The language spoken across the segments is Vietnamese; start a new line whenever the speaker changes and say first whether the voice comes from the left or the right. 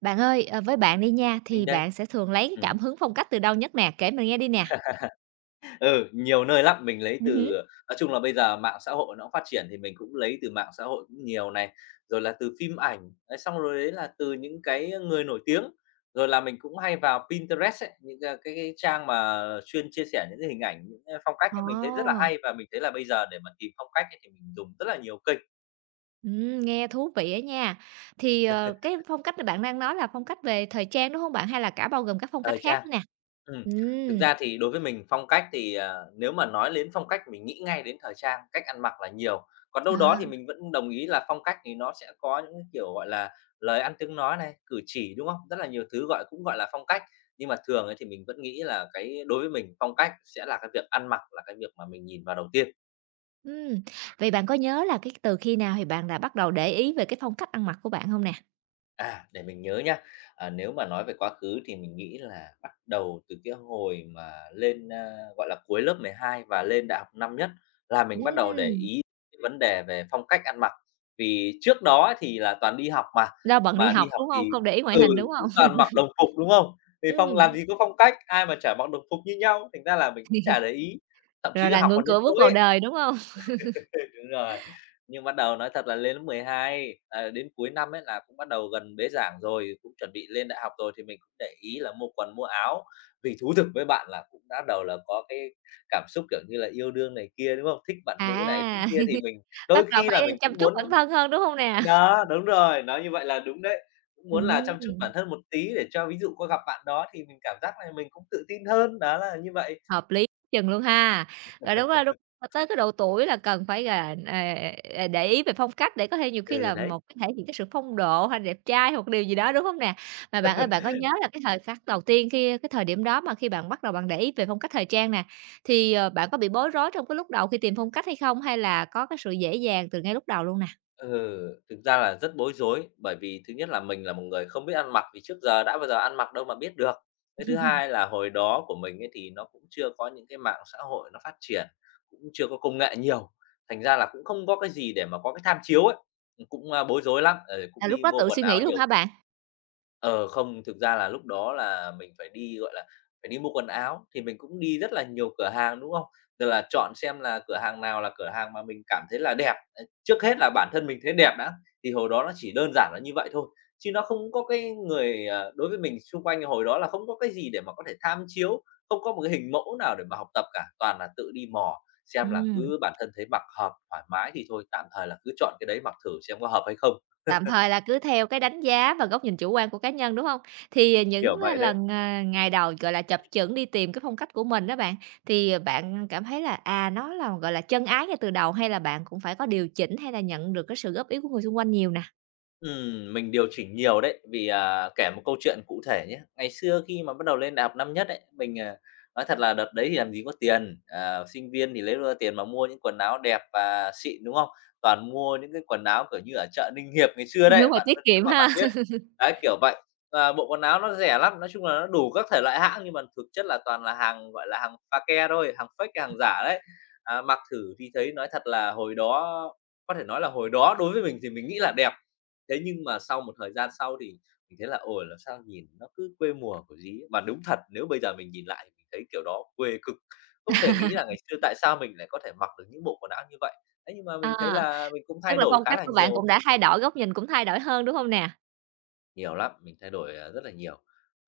right: Bạn ơi, với bạn đi nha,
left: Mình
right: thì
left: đây.
right: bạn sẽ thường lấy cái
left: Ừm,
right: cảm hứng phong cách từ đâu nhất nè? Kể mình nghe đi nè.
left: ừ, nhiều nơi lắm, mình lấy
right: Hứm.
left: từ nói chung là bây giờ mạng xã hội nó phát triển thì mình cũng lấy từ mạng xã hội cũng nhiều này, rồi là từ phim ảnh, đấy, xong rồi đấy là từ những cái người nổi tiếng, rồi là mình cũng hay vào Pinterest ấy, những cái trang mà chuyên chia sẻ những cái hình ảnh, những cái phong cách ấy, mình thấy rất là
right: Ồ,
left: hay và mình thấy là bây giờ để mà tìm phong cách ấy thì mình dùng rất là nhiều kênh
right: nghe thú vị á nha. Thì, cái phong cách mà bạn đang nói là phong cách về thời trang, đúng không bạn? Hay là cả bao gồm các phong cách
left: thời trang.
right: khác nữa nè?
left: Ừm, thực
right: Ừm,
left: ra thì đối với mình phong cách thì, nếu mà nói đến phong cách mình nghĩ ngay đến thời trang, cách ăn mặc là nhiều. Còn đâu đó
right: à,
left: thì mình vẫn đồng ý là phong cách thì nó sẽ có những cái, kiểu, gọi là, lời ăn tiếng nói này, cử chỉ, đúng không? Rất là nhiều thứ gọi cũng gọi là phong cách. Nhưng mà thường ấy thì mình vẫn nghĩ là cái đối với mình phong cách sẽ là cái việc ăn mặc là cái việc mà mình nhìn vào đầu tiên.
right: ừm. Vậy bạn có nhớ là từ khi nào thì bạn đã bắt đầu để ý về cái phong cách ăn mặc của bạn không nè?
left: À, để mình nhớ nhá. À, nếu mà nói về quá khứ thì mình nghĩ là bắt đầu từ cái hồi mà lên, gọi là, cuối lớp 12 và lên đại học năm nhất là mình bắt đầu để
right: Ừm,
left: ý cái vấn đề về phong cách ăn mặc. Vì trước đó thì là toàn đi học
right: do bận đi
left: mà đi
right: học,
left: học
right: đúng không?
left: thì
right: Không để ý ngoại
left: ừ,
right: hình, đúng
left: cũng
right: không?
left: toàn mặc đồng phục, đúng không? Thì phong làm
right: Ừm,
left: gì có phong cách, ai mà chả mặc đồng phục như nhau, thành ra là mình cũng chả để ý. Thậm
right: rồi
left: chí
right: là
left: học
right: ngưỡng
left: còn đến
right: cửa
left: tối
right: bước vào
left: ấy.
right: đời, đúng không?
left: Đúng rồi, nhưng bắt đầu nói thật là lên lớp 12, à, đến cuối năm ấy là cũng bắt đầu gần bế giảng rồi, cũng chuẩn bị lên đại học rồi thì mình cũng để ý là mua quần mua áo. Vì thú thực với bạn là cũng bắt đầu là có cái cảm xúc, kiểu như là, yêu đương này kia, đúng không? Thích bạn nữ này, thích
right: À,
left: kia thì mình đôi
right: bắt đầu
left: khi là
right: phải
left: mình
right: chăm
left: cũng
right: chút
left: muốn.
right: bản thân hơn, đúng không nè?
left: Đó, đúng rồi, nói như vậy là đúng đấy, cũng muốn là chăm chút
right: Ừm,
left: bản thân một tí để cho ví dụ có gặp bạn đó thì mình cảm giác là mình cũng tự tin hơn, đó là như vậy.
right: hợp lý chừng luôn ha. Rồi đúng rồi, đúng rồi, tới cái độ tuổi là cần phải là, để ý về phong cách để có thể nhiều khi
left: Ừ,
right: là
left: đấy.
right: một cái thể hiện cái sự phong độ hay đẹp trai hoặc điều gì đó, đúng không nè? Mà bạn ơi, bạn có nhớ là cái thời khắc đầu tiên khi cái thời điểm đó mà khi bạn bắt đầu bạn để ý về phong cách thời trang nè, thì, bạn có bị bối rối trong cái lúc đầu khi tìm phong cách hay không? Hay là có cái sự dễ dàng từ ngay lúc đầu luôn nè?
left: Ừ, thực ra là rất bối rối, bởi vì thứ nhất là mình là một người không biết ăn mặc, vì trước giờ đã bao giờ ăn mặc đâu mà biết được. Cái thứ hai là hồi đó của mình ấy thì nó cũng chưa có những cái mạng xã hội nó phát triển, cũng chưa có công nghệ nhiều, thành ra là cũng không có cái gì để mà có cái tham chiếu ấy, cũng, bối rối lắm, cũng
right: Là lúc
left: đi
right: đó
left: mua
right: tự
left: quần
right: suy nghĩ
left: áo
right: luôn
left: nhiều.
right: hả bạn?
left: Ờ, không, thực ra là lúc đó là mình phải đi, gọi là, phải đi mua quần áo, thì mình cũng đi rất là nhiều cửa hàng, đúng không? Rồi là chọn xem là cửa hàng nào là cửa hàng mà mình cảm thấy là đẹp, ờ, trước hết là bản thân mình thấy đẹp đã, thì hồi đó nó chỉ đơn giản là như vậy thôi, chứ nó không có cái người đối với mình xung quanh hồi đó là không có cái gì để mà có thể tham chiếu, không có một cái hình mẫu nào để mà học tập cả, toàn là tự đi mò, xem là
right: Ừm.
left: cứ bản thân thấy mặc hợp, thoải mái thì thôi, tạm thời là cứ chọn cái đấy mặc thử xem có hợp hay không,
right: Tạm thời là cứ theo cái đánh giá và góc nhìn chủ quan của cá nhân, đúng hông? Thì,
left: kiểu
right: những,
left: vậy đấy.
right: lần, ngày đầu, gọi là, chập chững đi tìm cái phong cách của mình đó bạn, thì bạn cảm thấy là, nó là, gọi là, chân ái ngay từ đầu hay là bạn cũng phải có điều chỉnh hay là nhận được cái sự góp ý của người xung quanh nhiều nè?
left: Mình điều chỉnh nhiều đấy, vì, kể một câu chuyện cụ thể nhé. Ngày xưa khi mà bắt đầu lên đại học năm nhất ấy, mình, nói thật là đợt đấy thì làm gì có tiền, ờ, sinh viên thì lấy đâu ra tiền mà mua những quần áo đẹp và xịn, đúng không? Toàn mua những cái quần áo, kiểu như, ở chợ Ninh Hiệp ngày xưa
right: Đúng
left: đấy,
right: rồi,
left: bạn
right: tiết
left: nếu
right: kiệm
left: mà
right: ha.
left: bạn biết. Đấy, kiểu vậy, và bộ quần áo nó rẻ lắm, nói chung là nó đủ các thể loại hãng nhưng mà thực chất là toàn là hàng, gọi là, hàng pha ke thôi, hàng fake, hàng giả đấy. À, mặc thử thì thấy nói thật là hồi đó có thể nói là hồi đó đối với mình thì mình nghĩ là đẹp. Thế nhưng mà sau một thời gian sau thì mình thấy là, ôi, là sao nhìn nó cứ quê mùa của gì ấy. Và đúng thật nếu bây giờ mình nhìn lại thì mình thấy kiểu đó quê cực, không thể nghĩ là ngày xưa tại sao mình lại có thể mặc được những bộ quần áo như vậy. Thế nhưng mà mình thấy
right: À,
left: là mình cũng
right: tức
left: thay
right: là
left: đổi
right: phong
left: khá
right: cách
left: là
right: của bạn
left: nhiều,
right: cũng đã thay đổi, góc nhìn cũng thay đổi hơn, đúng hông nè?
left: nhiều lắm, mình thay đổi, rất là nhiều.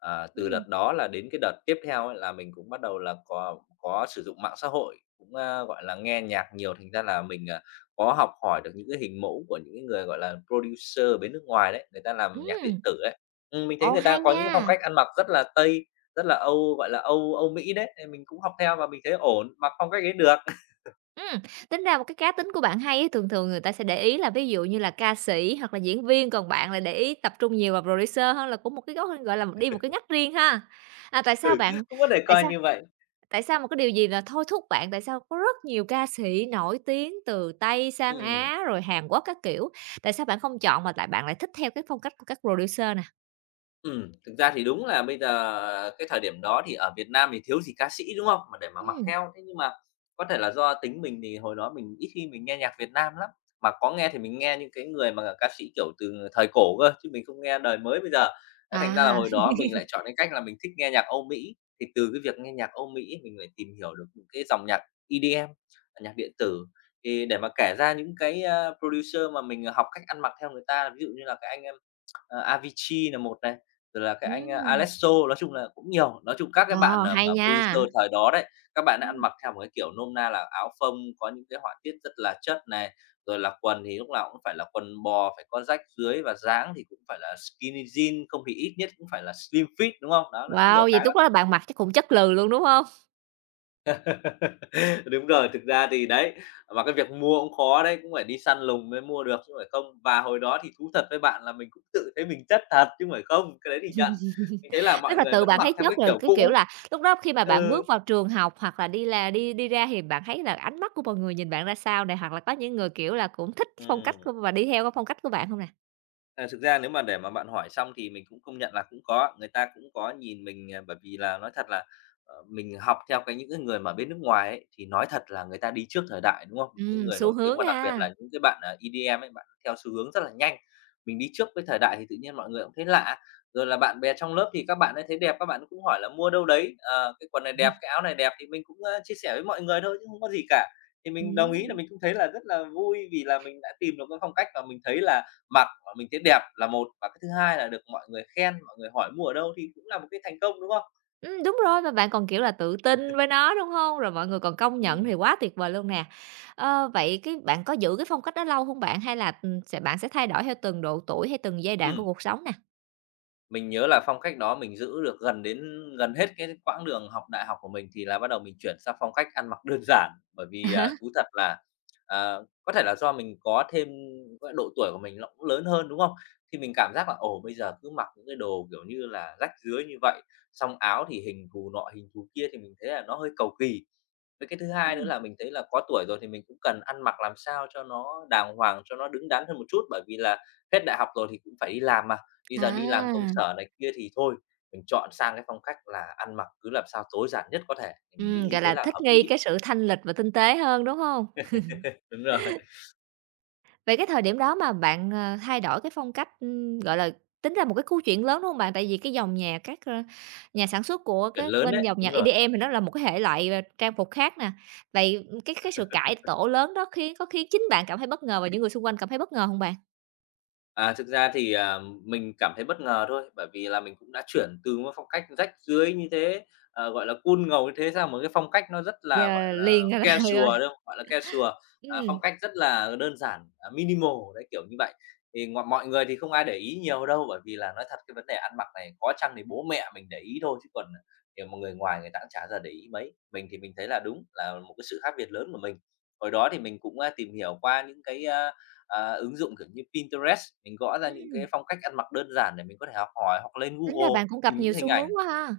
left: À, từ
right: Ừm,
left: đợt đó là đến cái đợt tiếp theo ấy là mình cũng bắt đầu là có sử dụng mạng xã hội, cũng, gọi là, nghe nhạc nhiều, thành ra là mình, có học hỏi được những cái hình mẫu của những cái người, gọi là, producer ở bên nước ngoài đấy, người ta làm nhạc điện
right: ừm,
left: tử ấy. Mình thấy
right: ồ,
left: người ta
right: hay
left: có những phong
right: nha!
left: cách ăn mặc rất là Tây, rất là Âu, gọi là, Âu Âu Mỹ đấy, nên mình cũng học theo và mình thấy ổn, mặc phong cách ấy được,
right: Ừm, tính ra một cái cá tính của bạn hay á, thường thường người ta sẽ để ý là ví dụ như là ca sĩ hoặc là diễn viên, còn bạn lại để ý tập trung nhiều vào producer hơn là cũng một cái góc, gọi là, đi một cái ngách riêng ha. À, tại sao bạn
left: cũng có thể
right: tại
left: coi
right: sao
left: như vậy.
right: tại sao một cái điều gì là thôi thúc bạn? Tại sao có rất nhiều ca sĩ nổi tiếng từ Tây sang
left: Ừm.
right: Á, rồi Hàn Quốc các kiểu, tại sao bạn không chọn mà bạn lại thích theo cái phong cách của các producer nè?
left: Thực ra thì đúng là bây giờ cái thời điểm đó thì ở Việt Nam thì thiếu gì ca sĩ, đúng không? Mà để mà mặc
right: Ừm,
left: theo. Thế nhưng mà có thể là do tính mình thì hồi đó mình ít khi mình nghe nhạc Việt Nam lắm, mà có nghe thì mình nghe những cái người mà ca sĩ, kiểu, từ thời cổ cơ, chứ mình không nghe đời mới bây giờ. Đấy, thành ra là
right: à,
left: hồi đó mình lại chọn cái cách là mình thích nghe nhạc Âu Mỹ, thì từ cái việc nghe nhạc Âu Mỹ mình lại tìm hiểu được những cái dòng nhạc EDM, à, nhạc điện tử. Thì để mà kể ra những cái, producer mà mình học cách ăn mặc theo người ta, ví dụ như là cái anh Avicii là một này, rồi là cái anh,
right: ừm,
left: Alesso, nói chung là cũng nhiều. Nói chung các cái
right: ờ,
left: bạn, mà
right: hay nha.
left: producer thời đó đấy, các bạn ấy ăn
right: Ừm,
left: mặc theo một cái kiểu nôm na là áo phông có những cái họa tiết rất là chất này, rồi là quần thì lúc nào cũng phải là quần bò, phải có rách dưới và dáng thì cũng phải là skinny jean, không thì ít nhất cũng phải là slim fit, đúng không? Đó, là
right: wow,
left: nhiều
right: vậy
left: cái
right: lúc
left: lắm.
right: đó là bạn mặc chắc cũng chất lừ luôn, đúng không?
left: Đúng rồi, thực ra thì đấy, và cái việc mua cũng khó đấy, cũng phải đi săn lùng mới mua được chứ không phải không. Và hồi đó thì thú thật với bạn là mình cũng tự thấy mình chất thật chứ không phải không, cái đấy thì nhận. Mình thấy là
right: Tức
left: mọi
right: là
left: người
right: từ
left: vẫn
right: bạn
left: mặc
right: thấy
left: theo
right: chất
left: cái
right: rồi,
left: kiểu
right: cái kiểu
left: cũ.
right: là, lúc đó khi mà bạn
left: Ừ.
right: bước vào trường học hoặc là đi đi ra thì bạn thấy là ánh mắt của mọi người nhìn bạn ra sao này? Hoặc là có những người, kiểu là, cũng thích phong cách
left: Ừm.
right: của và đi theo cái phong cách của bạn không nè?
left: À, thực ra nếu mà để mà bạn hỏi xong thì mình cũng công nhận là cũng có, người ta cũng có nhìn mình, bởi vì là nói thật là, mình học theo cái những cái người mà bên nước ngoài ấy, thì nói thật là người ta đi trước thời đại, đúng không? Những cái người
right: Xu
left: nổi tiếng
right: hướng
left: mà đặc biệt
right: ha.
left: là những cái bạn, EDM ấy, bạn theo xu hướng rất là nhanh. Mình đi trước với thời đại thì tự nhiên mọi người cũng thấy lạ, rồi là bạn bè trong lớp thì các bạn ấy thấy đẹp, các bạn cũng hỏi là mua đâu đấy, ờ, cái quần này đẹp, cái áo này đẹp thì mình cũng, ơ, chia sẻ với mọi người thôi chứ không có gì cả. Thì mình đồng ý là
right: Ừm,
left: mình cũng thấy là rất là vui vì là mình đã tìm được cái phong cách và mình thấy là mặc và mình thấy đẹp là một, và cái thứ hai là được mọi người khen, mọi người hỏi mua ở đâu thì cũng là một cái thành công, đúng không?
right: đúng rồi, mà bạn còn, kiểu là, tự tin với nó, đúng không? Rồi mọi người còn công nhận
left: Ừm.
right: thì quá tuyệt vời luôn nè. Ờ, vậy bạn có giữ cái phong cách đó lâu không bạn? Hay là, bạn sẽ thay đổi theo từng độ tuổi hay từng giai đoạn của
left: Ừm,
right: cuộc sống nè?
left: mình nhớ là phong cách đó mình giữ được gần hết cái quãng đường học đại học của mình thì là bắt đầu mình chuyển sang phong cách ăn mặc đơn giản, bởi vì,
right: À
left: thú thật là, à, có thể là do mình có thêm gọi độ tuổi của mình nó cũng lớn hơn, đúng không? Thì mình cảm giác là, ồ, bây giờ cứ mặc những cái đồ, kiểu như là, rách rưới như vậy, xong áo thì hình thù nọ hình thù kia thì mình thấy là nó hơi cầu kỳ. Với cái thứ hai nữa là mình thấy là có tuổi rồi thì mình cũng cần ăn mặc làm sao cho nó đàng hoàng, cho nó đứng đắn hơn một chút, bởi vì là hết đại học rồi thì cũng phải đi làm mà. Bây giờ đi làm công
right: à.
left: sở này kia thì thôi, mình chọn sang cái phong cách là ăn mặc cứ làm sao tối giản nhất có thể, thì mình nghĩ như
right: Gọi
left: thế
right: là,
left: là
right: thích
left: hợp
right: nghi
left: lý.
right: cái sự thanh lịch và tinh tế hơn, đúng hông?
left: Đúng rồi,
right: Vậy cái thời điểm đó mà bạn, thay đổi cái phong cách, ưm, gọi là, tính ra một cái cú chuyển lớn, đúng hông bạn? Tại vì cái dòng nhạc các, nhà sản xuất của
left: chuyển
right: các
left: lớn
right: bên
left: đấy,
right: dòng nhạc
left: đúng rồi.
right: EDM thì nó là một cái hệ loại, trang phục khác nè. Vậy, cái sự cải tổ lớn đó có khiến chính bạn cảm thấy bất ngờ và những người xung quanh cảm thấy bất ngờ hông bạn?
left: À, thực ra thì, mình cảm thấy bất ngờ thôi, bởi vì là mình cũng đã chuyển từ một phong cách rách rưới như thế, ờ, gọi là, cool ngầu như thế sang một cái phong cách nó rất là, gọi
right: Giờ
left: là,
right: liền, gọi là,
left: casual, đúng không? Gọi là casual,
right: ừm,
left: phong cách rất là đơn giản, minimal đấy, kiểu như vậy. Thì ngọ mọi người thì không ai để ý nhiều đâu, bởi vì là nói thật cái vấn đề ăn mặc này có chăng thì bố mẹ mình để ý thôi chứ còn, nhiều mà người ngoài người ta cũng chả bao giờ để ý mấy. Mình thì mình thấy là đúng là một cái sự khác biệt lớn của mình. Hồi đó thì mình cũng, tìm hiểu qua những cái, ứng dụng, kiểu như, Pinterest, mình gõ ra những cái
right: ừm,
left: phong cách ăn mặc đơn giản để mình có thể học hỏi, hoặc lên
right: tính ra
left: Google
right: bạn cũng
left: tìm
right: gặp
left: những
right: nhiều
left: hình
right: xu hướng
left: ảnh.
right: quá ha.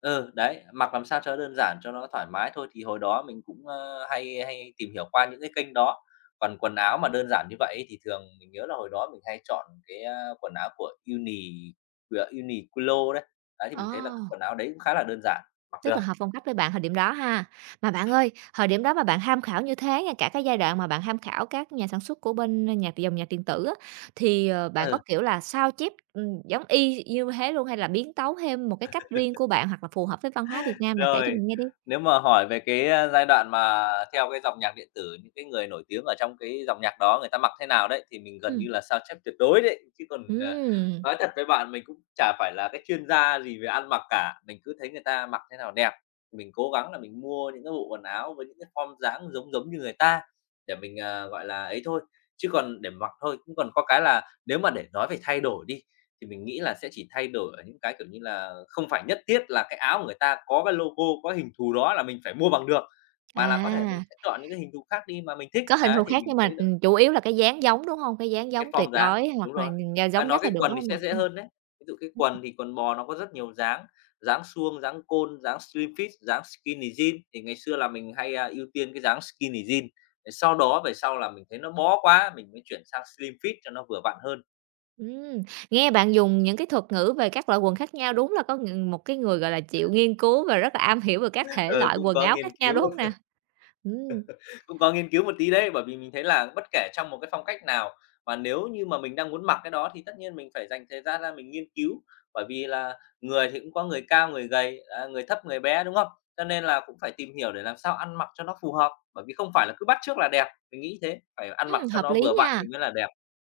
left: Ừ, đấy, mặc làm sao cho đơn giản, cho nó thoải mái thôi, thì hồi đó mình cũng, ơ, hay hay tìm hiểu qua những cái kênh đó. Còn quần áo mà đơn giản như vậy ấy, thì thường mình nhớ là hồi đó mình hay chọn cái, quần áo của Uniqlo đấy. Đấy, thì mình thấy là
right: Ờ.
left: quần áo đấy cũng khá là đơn giản, mặc
right: Rất
left: được.
right: là hợp phong cách với bạn thời điểm đó ha. Mà bạn ơi, thời điểm đó mà bạn tham khảo như thế nha, cả cái giai đoạn mà bạn tham khảo các nhà sản xuất của bên dòng nhạc điện tử á, thì, bạn có,
left: Ừ.
right: kiểu là, sao chép, giống y như thế luôn hay là biến tấu thêm một cái cách riêng của bạn hoặc là phù hợp với văn hóa Việt Nam nè? Kể cho
left: Rồi,
right: mình nghe đi.
left: nếu mà hỏi về cái, giai đoạn mà theo cái dòng nhạc điện tử, những cái người nổi tiếng ở trong cái dòng nhạc đó người ta mặc thế nào đấy, thì mình gần
right: Ừm.
left: như là sao chép tuyệt đối đấy. Chứ còn, ờ,
right: Ừm,
left: nói thật với bạn, mình cũng chả phải là cái chuyên gia gì về ăn mặc cả, mình cứ thấy người ta mặc thế nào đẹp, mình cố gắng là mình mua những cái bộ quần áo với những cái form dáng giống giống như người ta để mình, gọi là, ấy thôi. Chứ còn để mặc thôi, cũng còn có cái là nếu mà để nói về thay đổi đi, thì mình nghĩ là sẽ chỉ thay đổi ở những cái, kiểu như là, không phải nhất thiết là cái áo của người ta có cái logo, có hình thù đó là mình phải mua bằng được, mà là có thể mình
right: à,
left: sẽ chọn những cái hình thù khác đi mà mình thích.
right: có hình
left: Đấy,
right: thù
left: thì
right: khác
left: mình
right: nhưng
left: thấy
right: mà,
left: là
right: chủ yếu là cái dáng giống, đúng không? Cái dáng
left: cái
right: giống tuyệt
left: form dáng
right: đối
left: đúng
right: hoặc là,
left: rồi.
right: g
left: À,
right: giống
left: nói
right: nhất là
left: cái
right: được,
left: quần
right: đúng
left: thì
right: không nào?
left: sẽ dễ
right: Ừm.
left: hơn đấy. Ví dụ cái quần thì quần bò nó có rất nhiều dáng, dáng suông, dáng côn, dáng slim fit, dáng skinny jean, thì ngày xưa là mình hay, ưu tiên cái dáng skinny jean. Rồi sau đó về sau là mình thấy nó bó quá, mình mới chuyển sang slim fit cho nó vừa vặn hơn.
right: Ừm, nghe bạn dùng những cái thuật ngữ về các loại quần khác nhau đúng là có ng một cái người, gọi là, chịu nghiên cứu và rất là am hiểu về các thể
left: Ờ,
right: loại
left: cũng
right: quần
left: có
right: áo
left: nghiên
right: khác nhau, đúng
left: cứu.
right: hông nè? Ừm,
left: Cũng có nghiên cứu một tí đấy, bởi vì mình thấy là bất kể trong một cái phong cách nào mà nếu như mà mình đang muốn mặc cái đó thì tất nhiên mình phải dành thời gian ra mình nghiên cứu, bởi vì là người thì cũng có người cao, người gầy, người thấp, người bé, đúng không? Cho nên là cũng phải tìm hiểu để làm sao ăn mặc cho nó phù hợp, bởi vì không phải là cứ bắt chước là đẹp, mình nghĩ thế, phải ăn mặc cho
right: hợp
left: nó
right: lý
left: vừa vặn
right: nha.
left: thì mới là đẹp.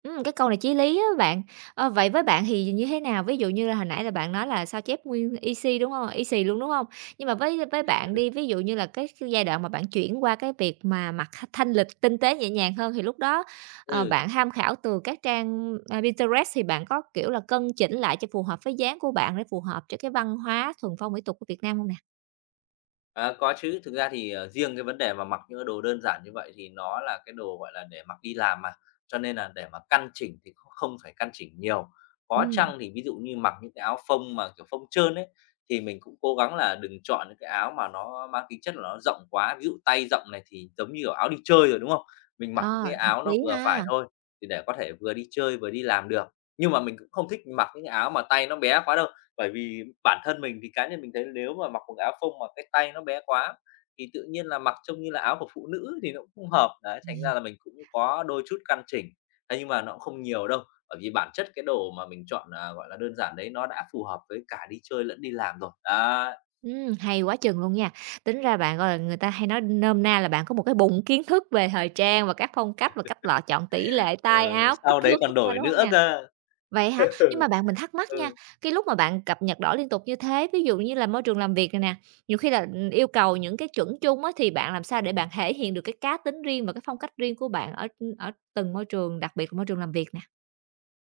right: Cái câu này chí lý á bạn. Ờ, vậy với bạn thì như thế nào? Ví dụ như là hồi nãy là bạn nói là sao chép nguyên y xi, đúng hông? Y xì luôn, đúng hông? Nhưng mà với bạn đi, ví dụ như là cái giai đoạn mà bạn chuyển qua cái việc mà mặc thanh thanh lịch tinh tế nhẹ nhàng hơn thì lúc đó,
left: Ừ.
right: bạn tham khảo từ các trang, Pinterest thì bạn có, kiểu là, cân chỉnh lại cho phù hợp với dáng của bạn để phù hợp cho cái văn hóa thuần phong mỹ tục của Việt Nam hông nè?
left: À, có chứ, thực ra thì, ờ, riêng cái vấn đề mà mặc những cái đồ đơn giản như vậy thì nó là cái đồ, gọi là, để mặc đi làm mà, cho nên là để mà căn chỉnh thì không không phải căn chỉnh nhiều. Có
right: Ừm,
left: chăng thì ví dụ như mặc những cái áo phông mà, kiểu, phông trơn ấy, thì mình cũng cố gắng là đừng chọn những cái áo mà nó mang tính chất là nó rộng quá, ví dụ tay rộng này thì giống như, kiểu, áo đi chơi rồi, đúng không? Mình mặc những cái
right: ờ, hợp
left: áo nó
right: lý
left: vừa phải
right: ha.
left: thôi, thì để có thể vừa đi chơi vừa đi làm được. Nhưng mà mình cũng không thích mặc những cái áo mà tay nó bé quá đâu, bởi vì bản thân mình thì cá nhân mình thấy nếu mà mặc quần áo phông mà cái tay nó bé quá thì tự nhiên là mặc trông như là áo của phụ nữ thì nó cũng không hợp. Đấy, thành ra là mình cũng có đôi chút căn chỉnh, thế nhưng mà nó cũng không nhiều đâu, bởi vì bản chất cái đồ mà mình chọn, gọi là, đơn giản đấy nó đã phù hợp với cả đi chơi lẫn đi làm rồi. Đó,
right: Hay quá chừng luôn nha. Tính ra bạn, gọi là, người ta hay nói nôm na là bạn có một cái bụng kiến thức về thời trang và các phong cách và cách lựa chọn tỷ lệ, tay
left: ờ,
right: áo, kích
left: sau đấy
right: thước khác
left: còn
right: nhau,
left: đổi
right: đúng không
left: nữa
right: nè?
left: cơ.
right: Vậy hả? Nhưng mà mình thắc mắc nha,
left: Ừ.
right: cái lúc mà bạn cập nhật đổi liên tục như thế, ví dụ như là môi trường làm việc này nè, nhiều khi là, yêu cầu những cái chuẩn chung á, thì bạn làm sao để bạn thể hiện được cái cá tính riêng và cái phong cách riêng của bạn ở, ở từng môi trường, đặc biệt là môi trường làm việc nè?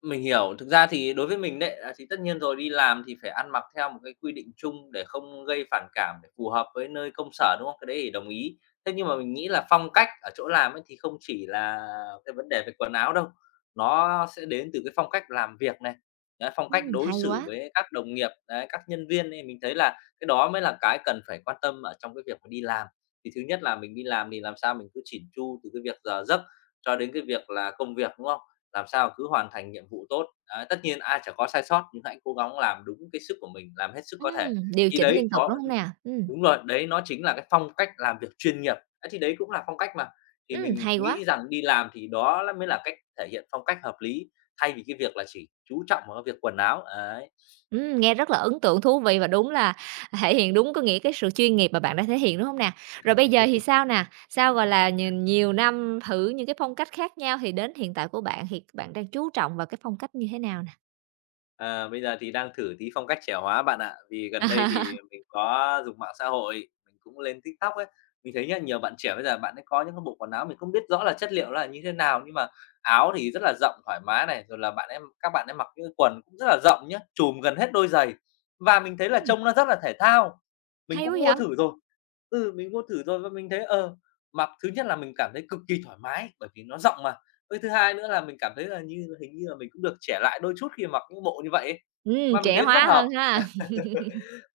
left: Mình hiểu, thực ra thì đối với mình đấy, thì tất nhiên rồi, đi làm thì phải ăn mặc theo một cái quy định chung để không gây phản cảm, để phù hợp với nơi công sở, đúng không? Cái đấy thì đồng ý. Thế nhưng mà mình nghĩ là phong cách ở chỗ làm ấy thì không chỉ là cái vấn đề về quần áo đâu, nó sẽ đến từ cái phong cách làm việc này, đấy, phong cách đối
right: Hay
left: xử
right: quá.
left: với các đồng nghiệp, đấy, các nhân viên ấy, mình thấy là cái đó mới là cái cần phải quan tâm ở trong cái việc mà đi làm. Thì thứ nhất là mình đi làm thì làm sao mình cứ chỉn chu từ cái việc giờ giấc cho đến cái việc là công việc, đúng không? Làm sao cứ hoàn thành nhiệm vụ tốt. Đấy, tất nhiên ai chả có sai sót nhưng hãy cố gắng làm đúng cái sức của mình, làm hết sức có thể.
right: Điều
left: Thì
right: chỉnh
left: đấy
right: liên tục,
left: chó
right: đúng không nè?
left: đúng rồi, đấy nó chính là cái phong cách làm việc chuyên nghiệp. Ấy, thì đấy cũng là phong cách mà, thì mình
right: Hay quá.
left: nghĩ rằng đi làm thì đó là mới là cách thể hiện phong cách hợp lý, thay vì cái việc là chỉ chú trọng vào cái việc quần áo, ấy.
right: Nghe rất là ấn tượng, thú vị và đúng là thể hiện đúng có nghĩa cái sự chuyên nghiệp mà bạn đã thể hiện, đúng không nè? Rồi bây giờ thì sao nè? Sau, gọi là, nhìn nhiều năm thử những cái phong cách khác nhau thì đến hiện tại của bạn thì bạn đang chú trọng vào cái phong cách như thế nào nè?
left: Ờ, bây giờ thì đang thử tí phong cách trẻ hóa bạn ạ. Vì gần đây thì mình có dùng mạng xã hội, mình cũng lên TikTok ấy, mình thấy nhá, nhiều bạn trẻ bây giờ bạn ấy có những cái bộ quần áo mình không biết rõ là chất liệu là như thế nào, nhưng mà áo thì rất là rộng thoải mái này, rồi là bạn ấy các bạn ấy mặc những cái quần cũng rất là rộng nhá, trùm gần hết đôi giày. Và mình thấy là
right: Ừm,
left: trông nó rất là thể thao. Mình
right: hay quá
left: cũng mua
right: vậy!
left: thử rồi. Ừ, mình mua thử rồi và mình thấy, ờ, mặc thứ nhất là mình cảm thấy cực kỳ thoải mái bởi vì nó rộng mà. Với thứ hai nữa là mình cảm thấy là như hình như là mình cũng được trẻ lại đôi chút khi mặc những bộ như vậy ấy, và mình
right: Trẻ
left: thấy rất
right: hóa
left: hợp,
right: hơn ha.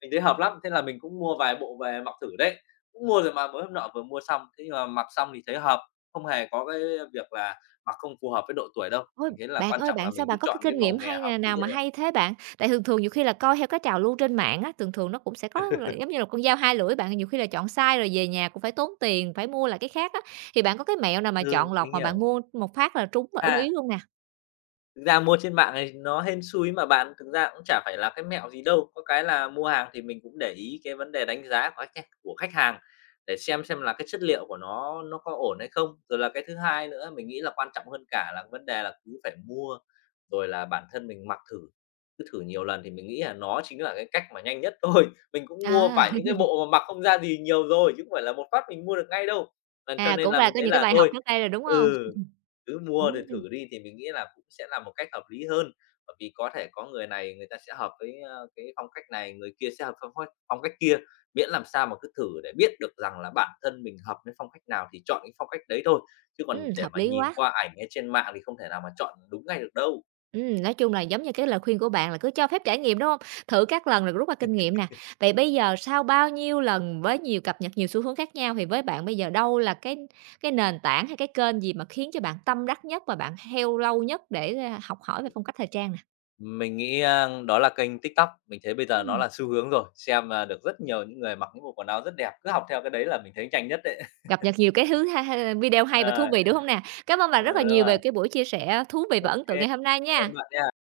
left: mình thấy hợp lắm. Thế là mình cũng mua vài bộ về mặc thử đấy, cũng mua rồi mà mới hôm nọ vừa mua xong, thế nhưng mà mặc xong thì thấy hợp, không hề có cái việc là mặc không phù hợp với độ tuổi đâu.
right: Ôi,
left: Mình thấy là
right: bạn
left: quan
right: ơi,
left: trọng là
right: sao
left: mình cứ
right: bạn có cái
left: chọn cái
right: kinh
left: màu
right: nghiệm
left: mè
right: hay
left: hợp
right: nè
left: lý
right: nào
left: là
right: mà
left: được.
right: hay thế bạn? Tại thường thường nhiều khi là coi theo cái trào lưu trên mạng á, thường thường nó cũng sẽ có là giống như là con dao hai lưỡi bạn, nhiều khi là chọn sai rồi về nhà cũng phải tốn tiền, phải mua lại cái khác á. Thì bạn có cái mẹo nào mà
left: Ừ,
right: chọn lọc
left: mình
right: mà bạn
left: hiểu.
right: mua một phát là trúng và ưng
left: À.
right: ý luôn nè?
left: Thực ra mua trên mạng này nó hên xui mà bạn, thực ra cũng chả phải là cái mẹo gì đâu, có cái là mua hàng thì mình cũng để ý cái vấn đề đánh giá của khách hàng để xem là cái chất liệu của nó có ổn hay không. Rồi là cái thứ hai nữa mình nghĩ là quan trọng hơn cả là vấn đề là cứ phải mua, rồi là bản thân mình mặc thử, cứ thử nhiều lần thì mình nghĩ là nó chính là cái cách mà nhanh nhất thôi. Mình cũng mua
right: À,
left: phải những cái bộ mà mặc không ra gì nhiều rồi, chứ không phải là một phát mình mua được ngay đâu. Ờ, cho
right: à,
left: nên
right: cũng
left: là
right: là
left: mình
right: có
left: thấy
right: những cái
left: là
right: bài học
left: thôi
right: trước đây rồi, đúng không?
left: ừ cứ mua rồi
right: Ừm,
left: thử đi thì mình nghĩ là cũng sẽ là một cách hợp lý hơn. Bởi vì có thể có người này người ta sẽ hợp với, ơ, cái phong cách này, người kia sẽ hợp với phong cách kia, miễn làm sao mà cứ thử để biết được rằng là bản thân mình hợp với phong cách nào thì chọn cái phong cách đấy thôi, chứ còn để
right: hợp
left: mà
right: lý
left: nhìn
right: quá.
left: qua ảnh hay trên mạng thì không thể nào mà chọn đúng ngay được đâu.
right: Nói chung là giống như cái lời khuyên của bạn là cứ cho phép trải nghiệm, đúng không? Thử các lần rồi rút ra kinh nghiệm nè. Vậy bây giờ sau bao nhiêu lần với nhiều cập nhật, nhiều xu hướng khác nhau thì với bạn bây giờ đâu là cái nền tảng hay cái kênh gì mà khiến cho bạn tâm đắc nhất và bạn theo lâu nhất để, học hỏi về phong cách thời trang nè?
left: Mình nghĩ, đó là kênh TikTok, mình thấy bây giờ nó
right: Ừm.
left: là xu hướng rồi, xem, được rất nhiều những người mặc những bộ quần áo rất đẹp, cứ học theo cái đấy là mình thấy nhanh nhất đấy.
right: Cập nhật nhiều cái thứ ha ha video hay và thú
left: Rồi,
right: vị, đúng không nè? Cảm ơn bạn
left: ờ,
right: rất là
left: đúng
right: nhiều về
left: rồi,
right: cái buổi chia sẻ thú vị
left: ô
right: và ấn tượng ngày hôm nay
left: cảm
right: nha.
left: ơn bạn nha.